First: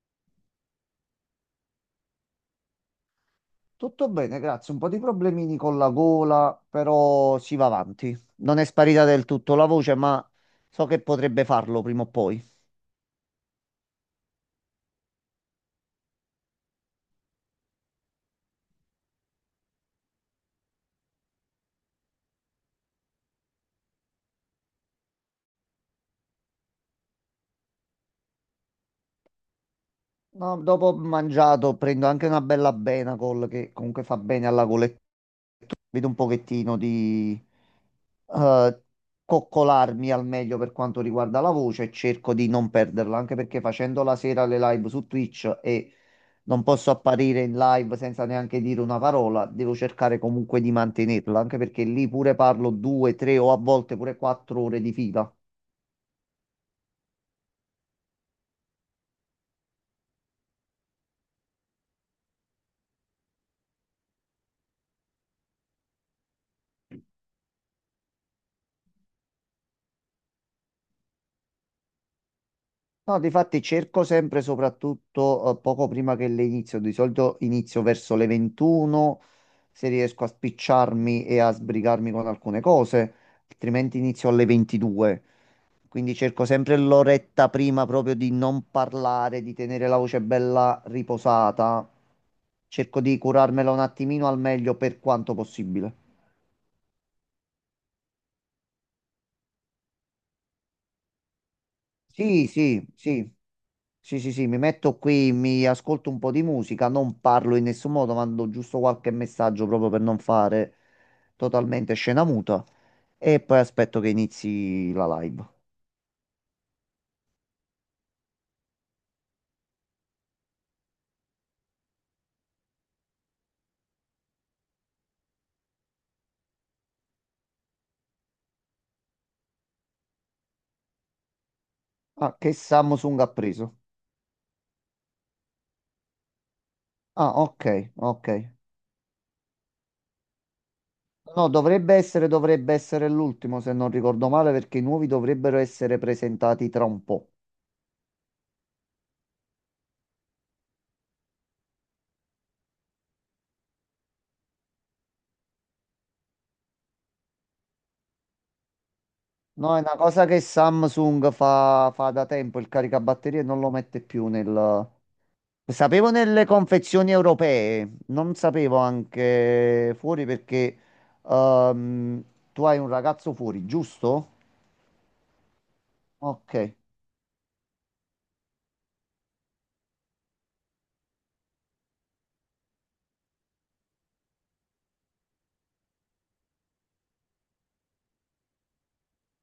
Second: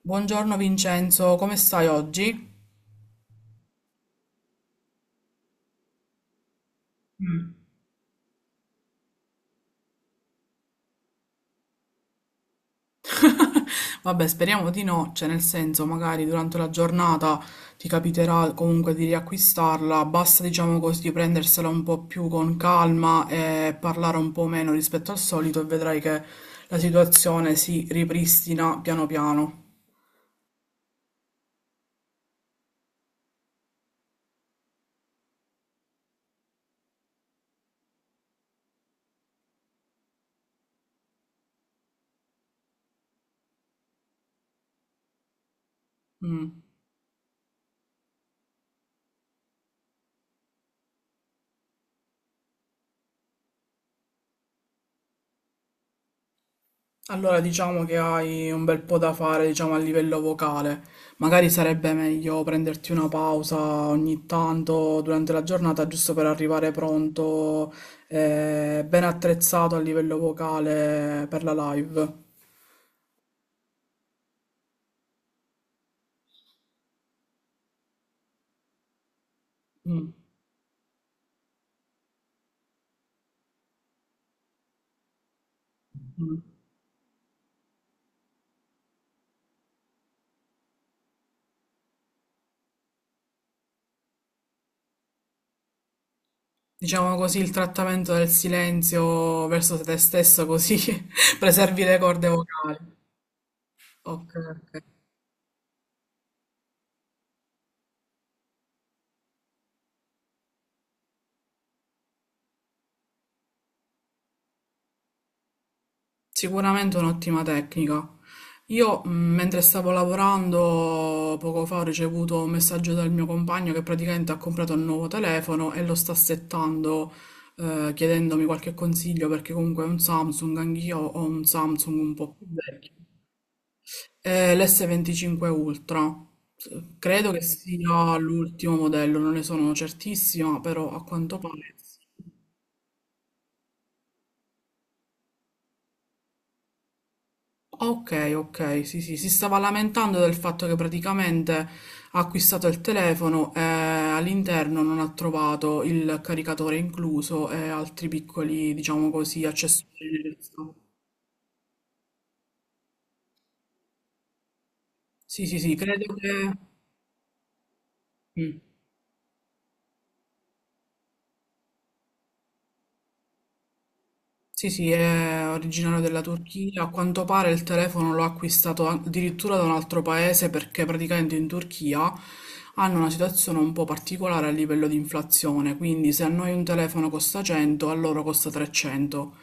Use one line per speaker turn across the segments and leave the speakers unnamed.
Buongiorno Vincenzo, come stai oggi?
Tutto bene, grazie. Un po' di problemini con la gola, però si va avanti. Non è sparita del tutto la voce, ma so che potrebbe farlo prima o poi.
Vabbè, speriamo di no, cioè nel senso, magari durante la giornata ti capiterà comunque di riacquistarla, basta diciamo così prendersela un po' più con calma e parlare un po' meno rispetto al solito e vedrai che la situazione si ripristina piano piano.
No, dopo ho mangiato prendo anche una bella Benacol che comunque fa bene alla gola. E vedo un pochettino di eh, coccolarmi al meglio per quanto riguarda la voce e cerco di non perderla, anche perché facendo la sera le live su Twitch e
Mm.
non posso apparire in live senza neanche dire una parola, devo cercare comunque di mantenerla, anche perché lì pure parlo due, tre o a volte pure quattro ore di fila.
Allora diciamo che hai un bel po' da fare, diciamo, a livello vocale. Magari sarebbe meglio prenderti una pausa ogni tanto durante la giornata, giusto per arrivare pronto, ben attrezzato a livello vocale per la live.
No, difatti cerco sempre, soprattutto poco prima che le inizio, di solito inizio verso le 21, se
Mm,
riesco a spicciarmi e a sbrigarmi con alcune cose, altrimenti inizio alle 22. Quindi cerco
mm.
sempre l'oretta prima proprio di non parlare, di tenere la voce bella riposata. Cerco di curarmela un attimino al meglio per quanto possibile.
Diciamo così, il trattamento del silenzio verso te stesso, così preservi le corde
Sì,
vocali.
sì, sì. Sì,
Ok,
sì, sì, mi
ok.
metto qui, mi ascolto un po' di musica, non parlo in nessun modo, mando giusto qualche messaggio proprio per non fare totalmente scena muta e poi aspetto che inizi la live.
Sicuramente è un'ottima tecnica. Io, mentre stavo lavorando, poco fa ho ricevuto un messaggio dal mio compagno che praticamente ha comprato un nuovo telefono e lo sta settando, chiedendomi qualche consiglio perché comunque è un Samsung, anch'io ho un Samsung un po'
Ah,
più
che
vecchio.
Samsung ha preso?
È l'S25 Ultra. Credo
Ah,
che
ok,
sia
ok.
l'ultimo modello, non ne sono certissima, però a quanto
No,
pare sì.
dovrebbe essere l'ultimo, se non ricordo male, perché i nuovi dovrebbero essere presentati tra un po'.
Ok, ok, sì, sì, si stava lamentando del fatto che praticamente ha acquistato il telefono e all'interno non ha trovato il caricatore incluso e altri piccoli, diciamo così,
No, è una
accessori di
cosa che
resto.
Samsung fa, fa da tempo, il caricabatterie non lo mette più nel…
Sì, sì, sì,
Sapevo
credo
nelle
che...
confezioni europee, non
Mm.
sapevo anche fuori perché ehm, tu hai un ragazzo fuori, giusto?
Sì, sì, è originario della
Ok,
Turchia. A quanto pare il telefono l'ho acquistato addirittura da un altro paese perché praticamente in Turchia hanno una situazione un po' particolare a livello di inflazione, quindi se a noi un telefono costa 100, a loro costa 300,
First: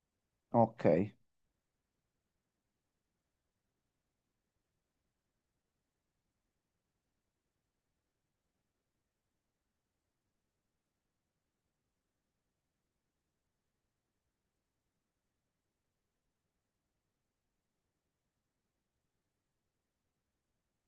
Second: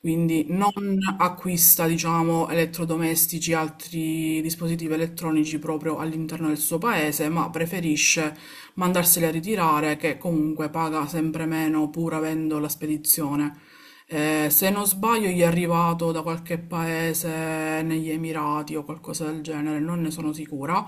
quindi
ok.
non acquista, diciamo, elettrodomestici e altri dispositivi elettronici proprio all'interno del suo paese, ma preferisce mandarseli a ritirare, che comunque paga sempre meno pur avendo la spedizione. Se non sbaglio, gli è arrivato da qualche paese negli Emirati o qualcosa del genere, non ne sono sicura,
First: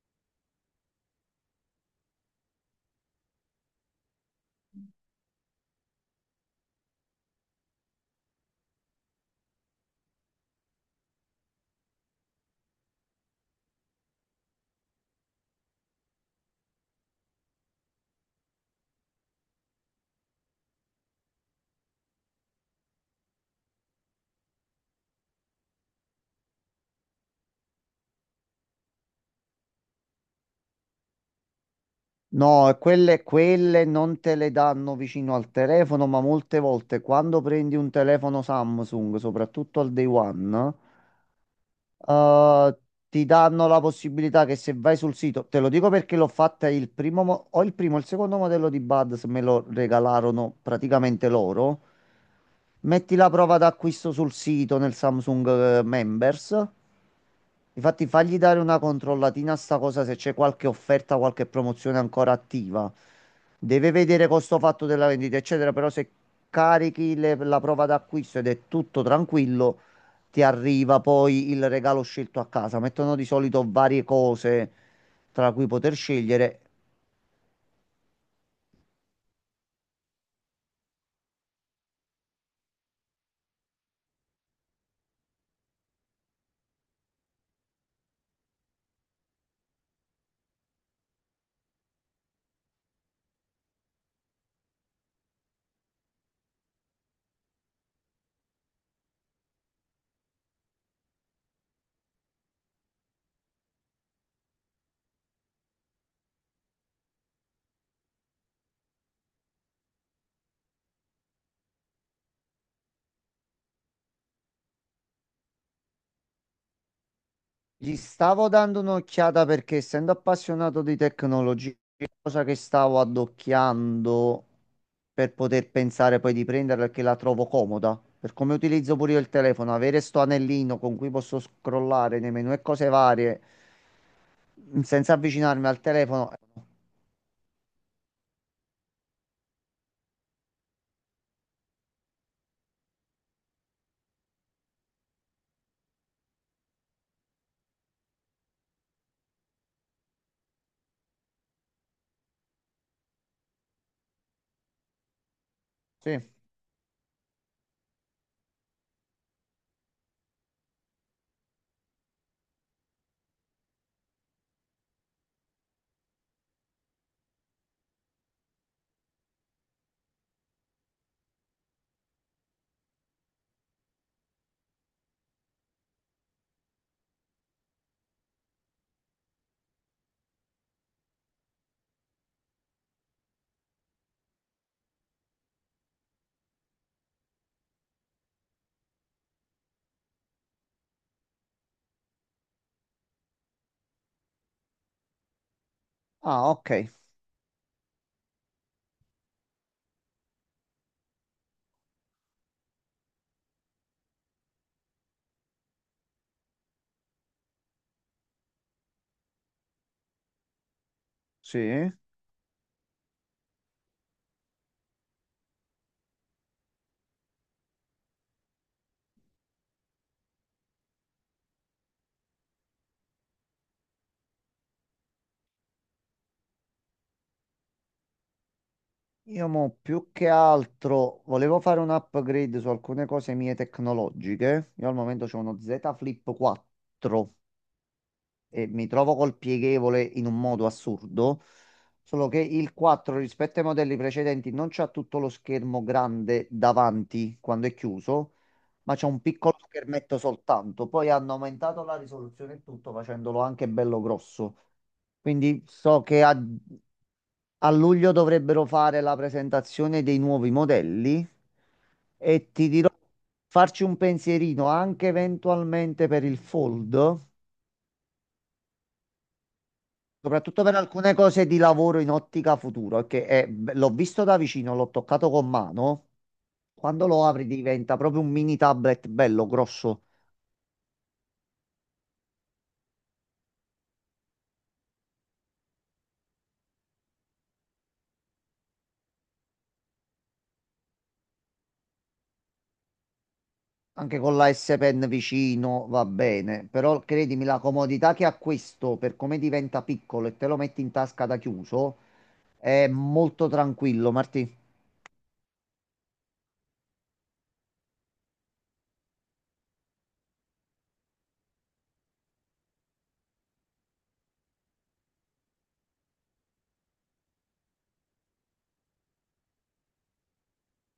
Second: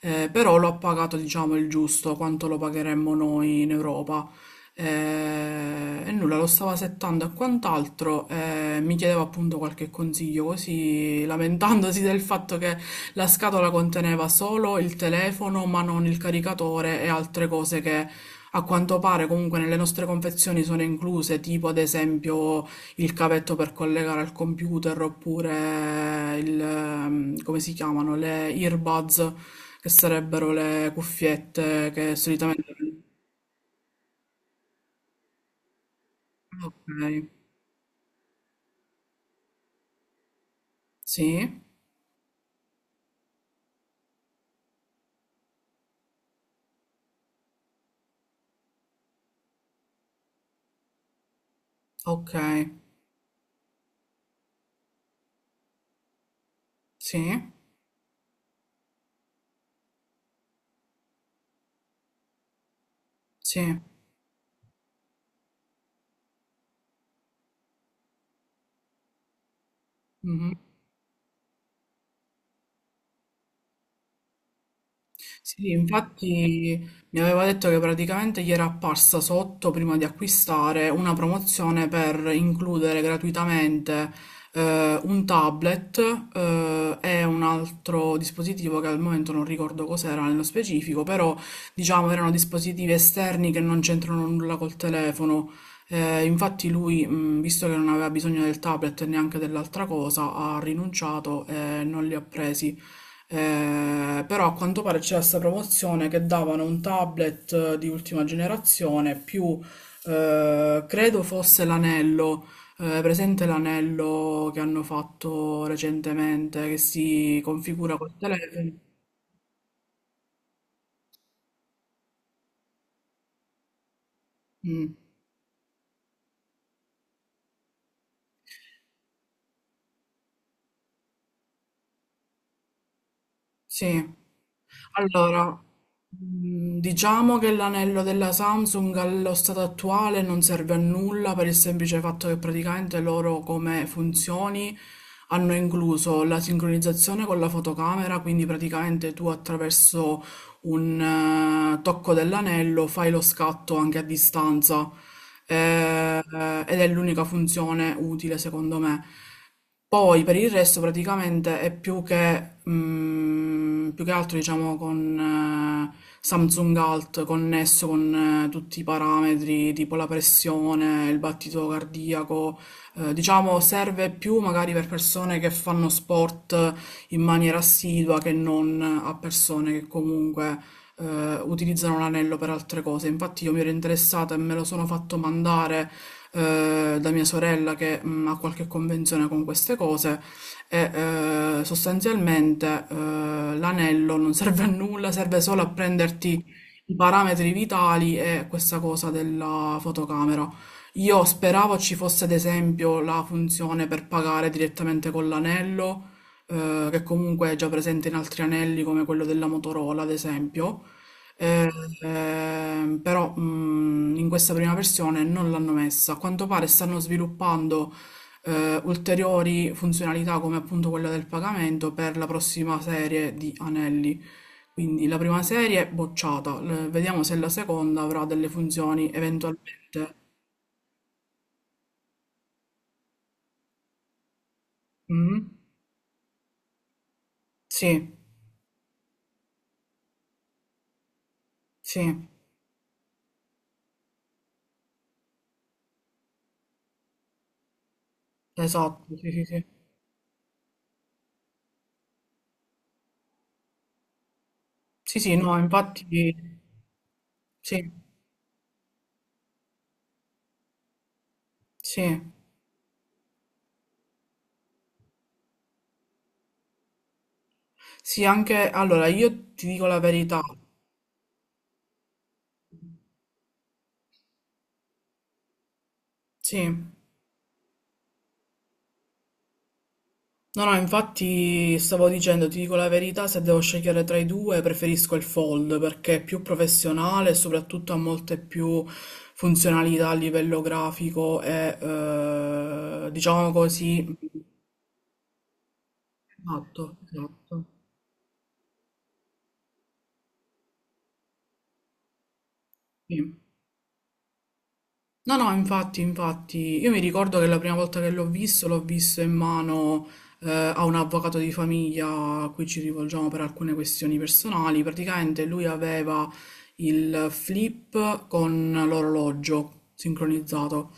però lo ha pagato, diciamo, il giusto, quanto lo pagheremmo noi in Europa. E nulla, lo stavo settando e quant'altro, mi chiedeva appunto qualche consiglio, così lamentandosi del fatto che la scatola conteneva solo il telefono, ma non il caricatore e altre cose che a quanto pare comunque nelle nostre confezioni sono incluse, tipo ad esempio il cavetto per collegare al computer oppure il, come si chiamano, le earbuds, che sarebbero le cuffiette che solitamente...
No, quelle, quelle non te le danno vicino al telefono, ma molte
Ok.
volte quando prendi un telefono Samsung, soprattutto al day one,
Sì,
eh, ti danno la possibilità che se vai sul sito, te lo dico perché l'ho fatta il primo, o il primo, o il secondo modello di Buds me lo regalarono praticamente loro.
okay.
Metti la prova d'acquisto sul sito nel Samsung Members.
Sì,
Infatti, fagli dare una controllatina a sta cosa se c'è qualche offerta, qualche promozione ancora attiva.
sì.
Deve vedere costo fatto della vendita, eccetera. Però se carichi la prova d'acquisto ed è tutto tranquillo, ti
Mh-mh.
arriva poi il regalo scelto a casa. Mettono di solito varie cose tra cui
Sì,
poter scegliere.
infatti mi aveva detto che praticamente gli era apparsa sotto prima di acquistare una promozione per includere gratuitamente un tablet e un altro dispositivo che al momento non ricordo cos'era nello specifico, però diciamo erano dispositivi esterni che non c'entrano nulla col telefono. Infatti lui, visto che non aveva bisogno del tablet e neanche dell'altra cosa, ha rinunciato e non li ha presi. Però a quanto pare c'era questa promozione che davano un tablet di ultima generazione più credo fosse l'anello, presente l'anello che hanno fatto recentemente che si configura
Gli
col
stavo
telefono.
dando un'occhiata perché essendo appassionato di tecnologia, cosa che stavo addocchiando
Mm,
per poter pensare poi di prenderla perché la trovo comoda. Per come utilizzo pure io il telefono, avere sto anellino con cui posso scrollare nei menu e cose varie
sì.
senza
Allora,
avvicinarmi al telefono.
diciamo che l'anello della Samsung allo stato attuale non serve a nulla per il semplice fatto che praticamente loro come funzioni hanno incluso la sincronizzazione con la fotocamera, quindi praticamente tu attraverso un tocco dell'anello fai lo scatto anche a distanza, eh,
Sì.
ed è l'unica funzione utile secondo me. Poi per il resto praticamente è più che, più che altro diciamo con Samsung Alt connesso con tutti i parametri tipo la pressione, il battito cardiaco, diciamo serve più magari per persone che fanno sport in maniera assidua che non a persone che comunque utilizzano l'anello per altre cose. Infatti io mi ero interessata e me lo sono fatto mandare da mia sorella che ha qualche convenzione con queste cose e sostanzialmente l'anello non serve a nulla, serve solo a prenderti
Ah, ok.
i parametri vitali e questa cosa della fotocamera. Io speravo ci fosse ad esempio la funzione per pagare direttamente con l'anello, che comunque è già presente in altri anelli come quello della Motorola, ad esempio, eh,
Sì.
però in questa prima versione non l'hanno messa. A quanto pare stanno sviluppando ulteriori funzionalità come appunto quella del pagamento per la prossima serie di anelli. Quindi la prima serie è bocciata, vediamo se la seconda avrà delle funzioni
Io
eventualmente.
mo più che altro volevo fare un upgrade su alcune cose mie tecnologiche. Io al momento ho
Mm?
uno Z Flip 4
Sì,
e mi trovo col pieghevole in un modo assurdo.
sì,
Solo che il 4 rispetto ai modelli precedenti non c'ha tutto lo schermo grande davanti quando è chiuso, ma c'è
esatto,
un
sì, sì,
piccolo
sì.
schermetto soltanto. Poi hanno aumentato la risoluzione e tutto facendolo anche bello grosso.
Sì, sì, no,
Quindi so
infatti,
che a
sì,
luglio dovrebbero fare la presentazione dei nuovi modelli
sì.
e ti dirò farci un pensierino anche eventualmente per il Fold,
Sì, anche, allora, io ti dico la verità,
soprattutto per alcune cose di lavoro in ottica futuro, l'ho visto da vicino, l'ho toccato con mano.
sì.
Quando lo apri diventa proprio un mini tablet bello grosso.
No, no, infatti stavo dicendo, ti dico la verità, se devo scegliere tra i due preferisco il Fold perché è più professionale e soprattutto ha molte più funzionalità a livello grafico e diciamo così.
Anche con la S Pen vicino va bene,
Esatto,
però credimi,
esatto.
la comodità che ha questo per come diventa piccolo e te lo metti in tasca da chiuso è
Sì.
molto tranquillo, Martì.
No, no, infatti, infatti, io mi ricordo che la prima volta che l'ho visto in mano a un avvocato di famiglia a cui ci rivolgiamo per alcune questioni personali. Praticamente lui aveva il flip con l'orologio sincronizzato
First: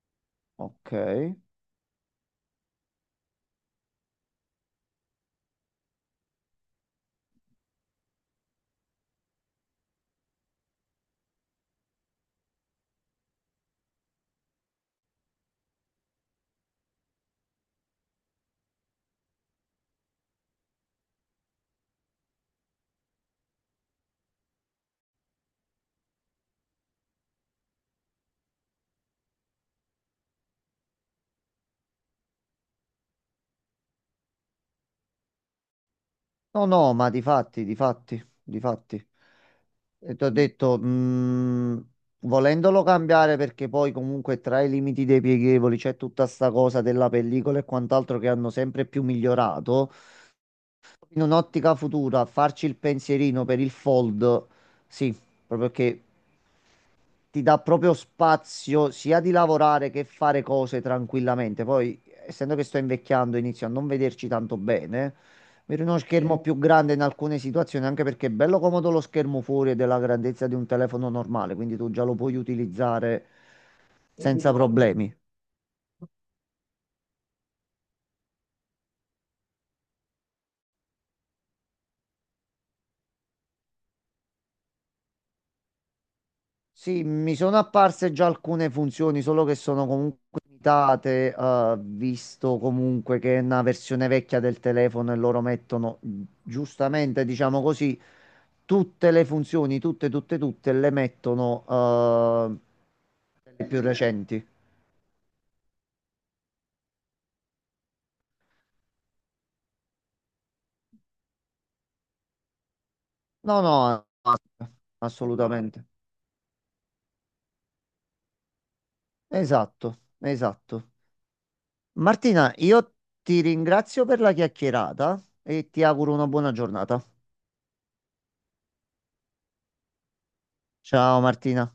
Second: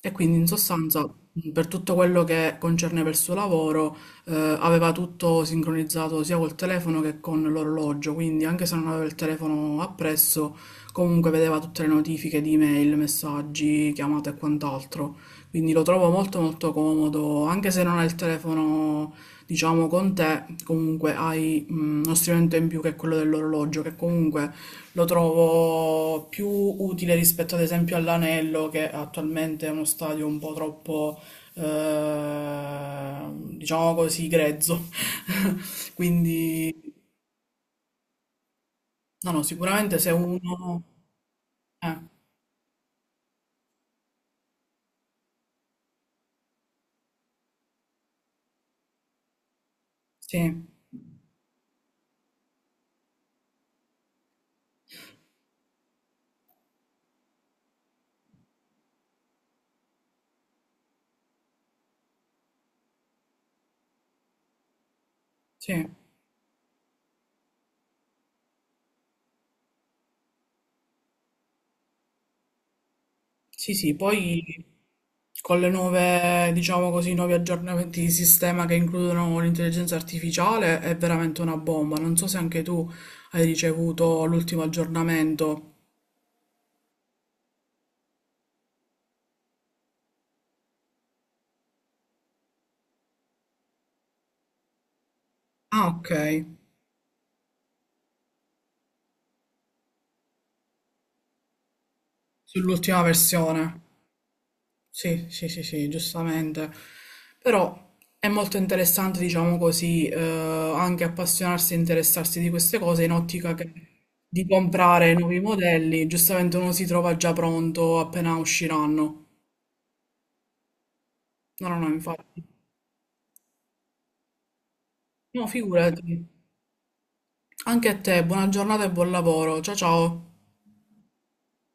e quindi in
Ok.
sostanza per tutto quello che concerneva il suo lavoro aveva tutto sincronizzato sia col telefono che con l'orologio, quindi anche se non aveva il telefono appresso comunque vedeva tutte le notifiche di email, messaggi, chiamate e quant'altro. Quindi lo trovo molto molto comodo, anche se non hai il telefono, diciamo, con te, comunque hai uno strumento in più che è quello dell'orologio, che comunque lo trovo più utile rispetto ad esempio all'anello, che attualmente è uno stadio un po' troppo, eh, diciamo così, grezzo.
No,
Quindi,
no, ma di fatti, di fatti, di fatti.
no, no, sicuramente se
E ti ho detto,
uno... Eh,
volendolo cambiare perché poi comunque tra i limiti dei pieghevoli c'è tutta sta cosa della pellicola e quant'altro che hanno sempre più migliorato.
sì,
In un'ottica futura, farci il pensierino per il fold, sì, proprio che ti dà proprio spazio sia di lavorare che fare cose tranquillamente. Poi, essendo che sto invecchiando, inizio a non vederci tanto bene. Vedo
sì.
uno schermo. Sì. Più grande in alcune situazioni, anche perché è bello comodo lo schermo fuori è della grandezza di un telefono normale, quindi tu già lo puoi utilizzare
Sì, sì,
senza
poi
problemi.
con le nuove, diciamo così, nuovi aggiornamenti di sistema che includono l'intelligenza artificiale è veramente una bomba. Non so se anche tu hai ricevuto l'ultimo aggiornamento.
Sì, mi sono apparse già alcune funzioni, solo che sono comunque limitate, visto comunque che è una versione vecchia del telefono e loro
Ah,
mettono,
ok,
giustamente, diciamo così, tutte le funzioni, tutte, tutte, tutte, le mettono,
sull'ultima
le
versione.
più recenti.
Sì, sì, sì, sì, giustamente. Però è molto interessante, diciamo così, anche appassionarsi e interessarsi di queste cose in ottica
No,
che-
no,
di comprare nuovi
assolutamente.
modelli. Giustamente uno si trova già pronto appena usciranno.
Esatto, esatto.
No, no, no, infatti.
Martina, io ti ringrazio per la chiacchierata
No,
e ti auguro
figurati.
una buona giornata.
Anche a te, buona giornata e buon lavoro. Ciao ciao.
Ciao Martina.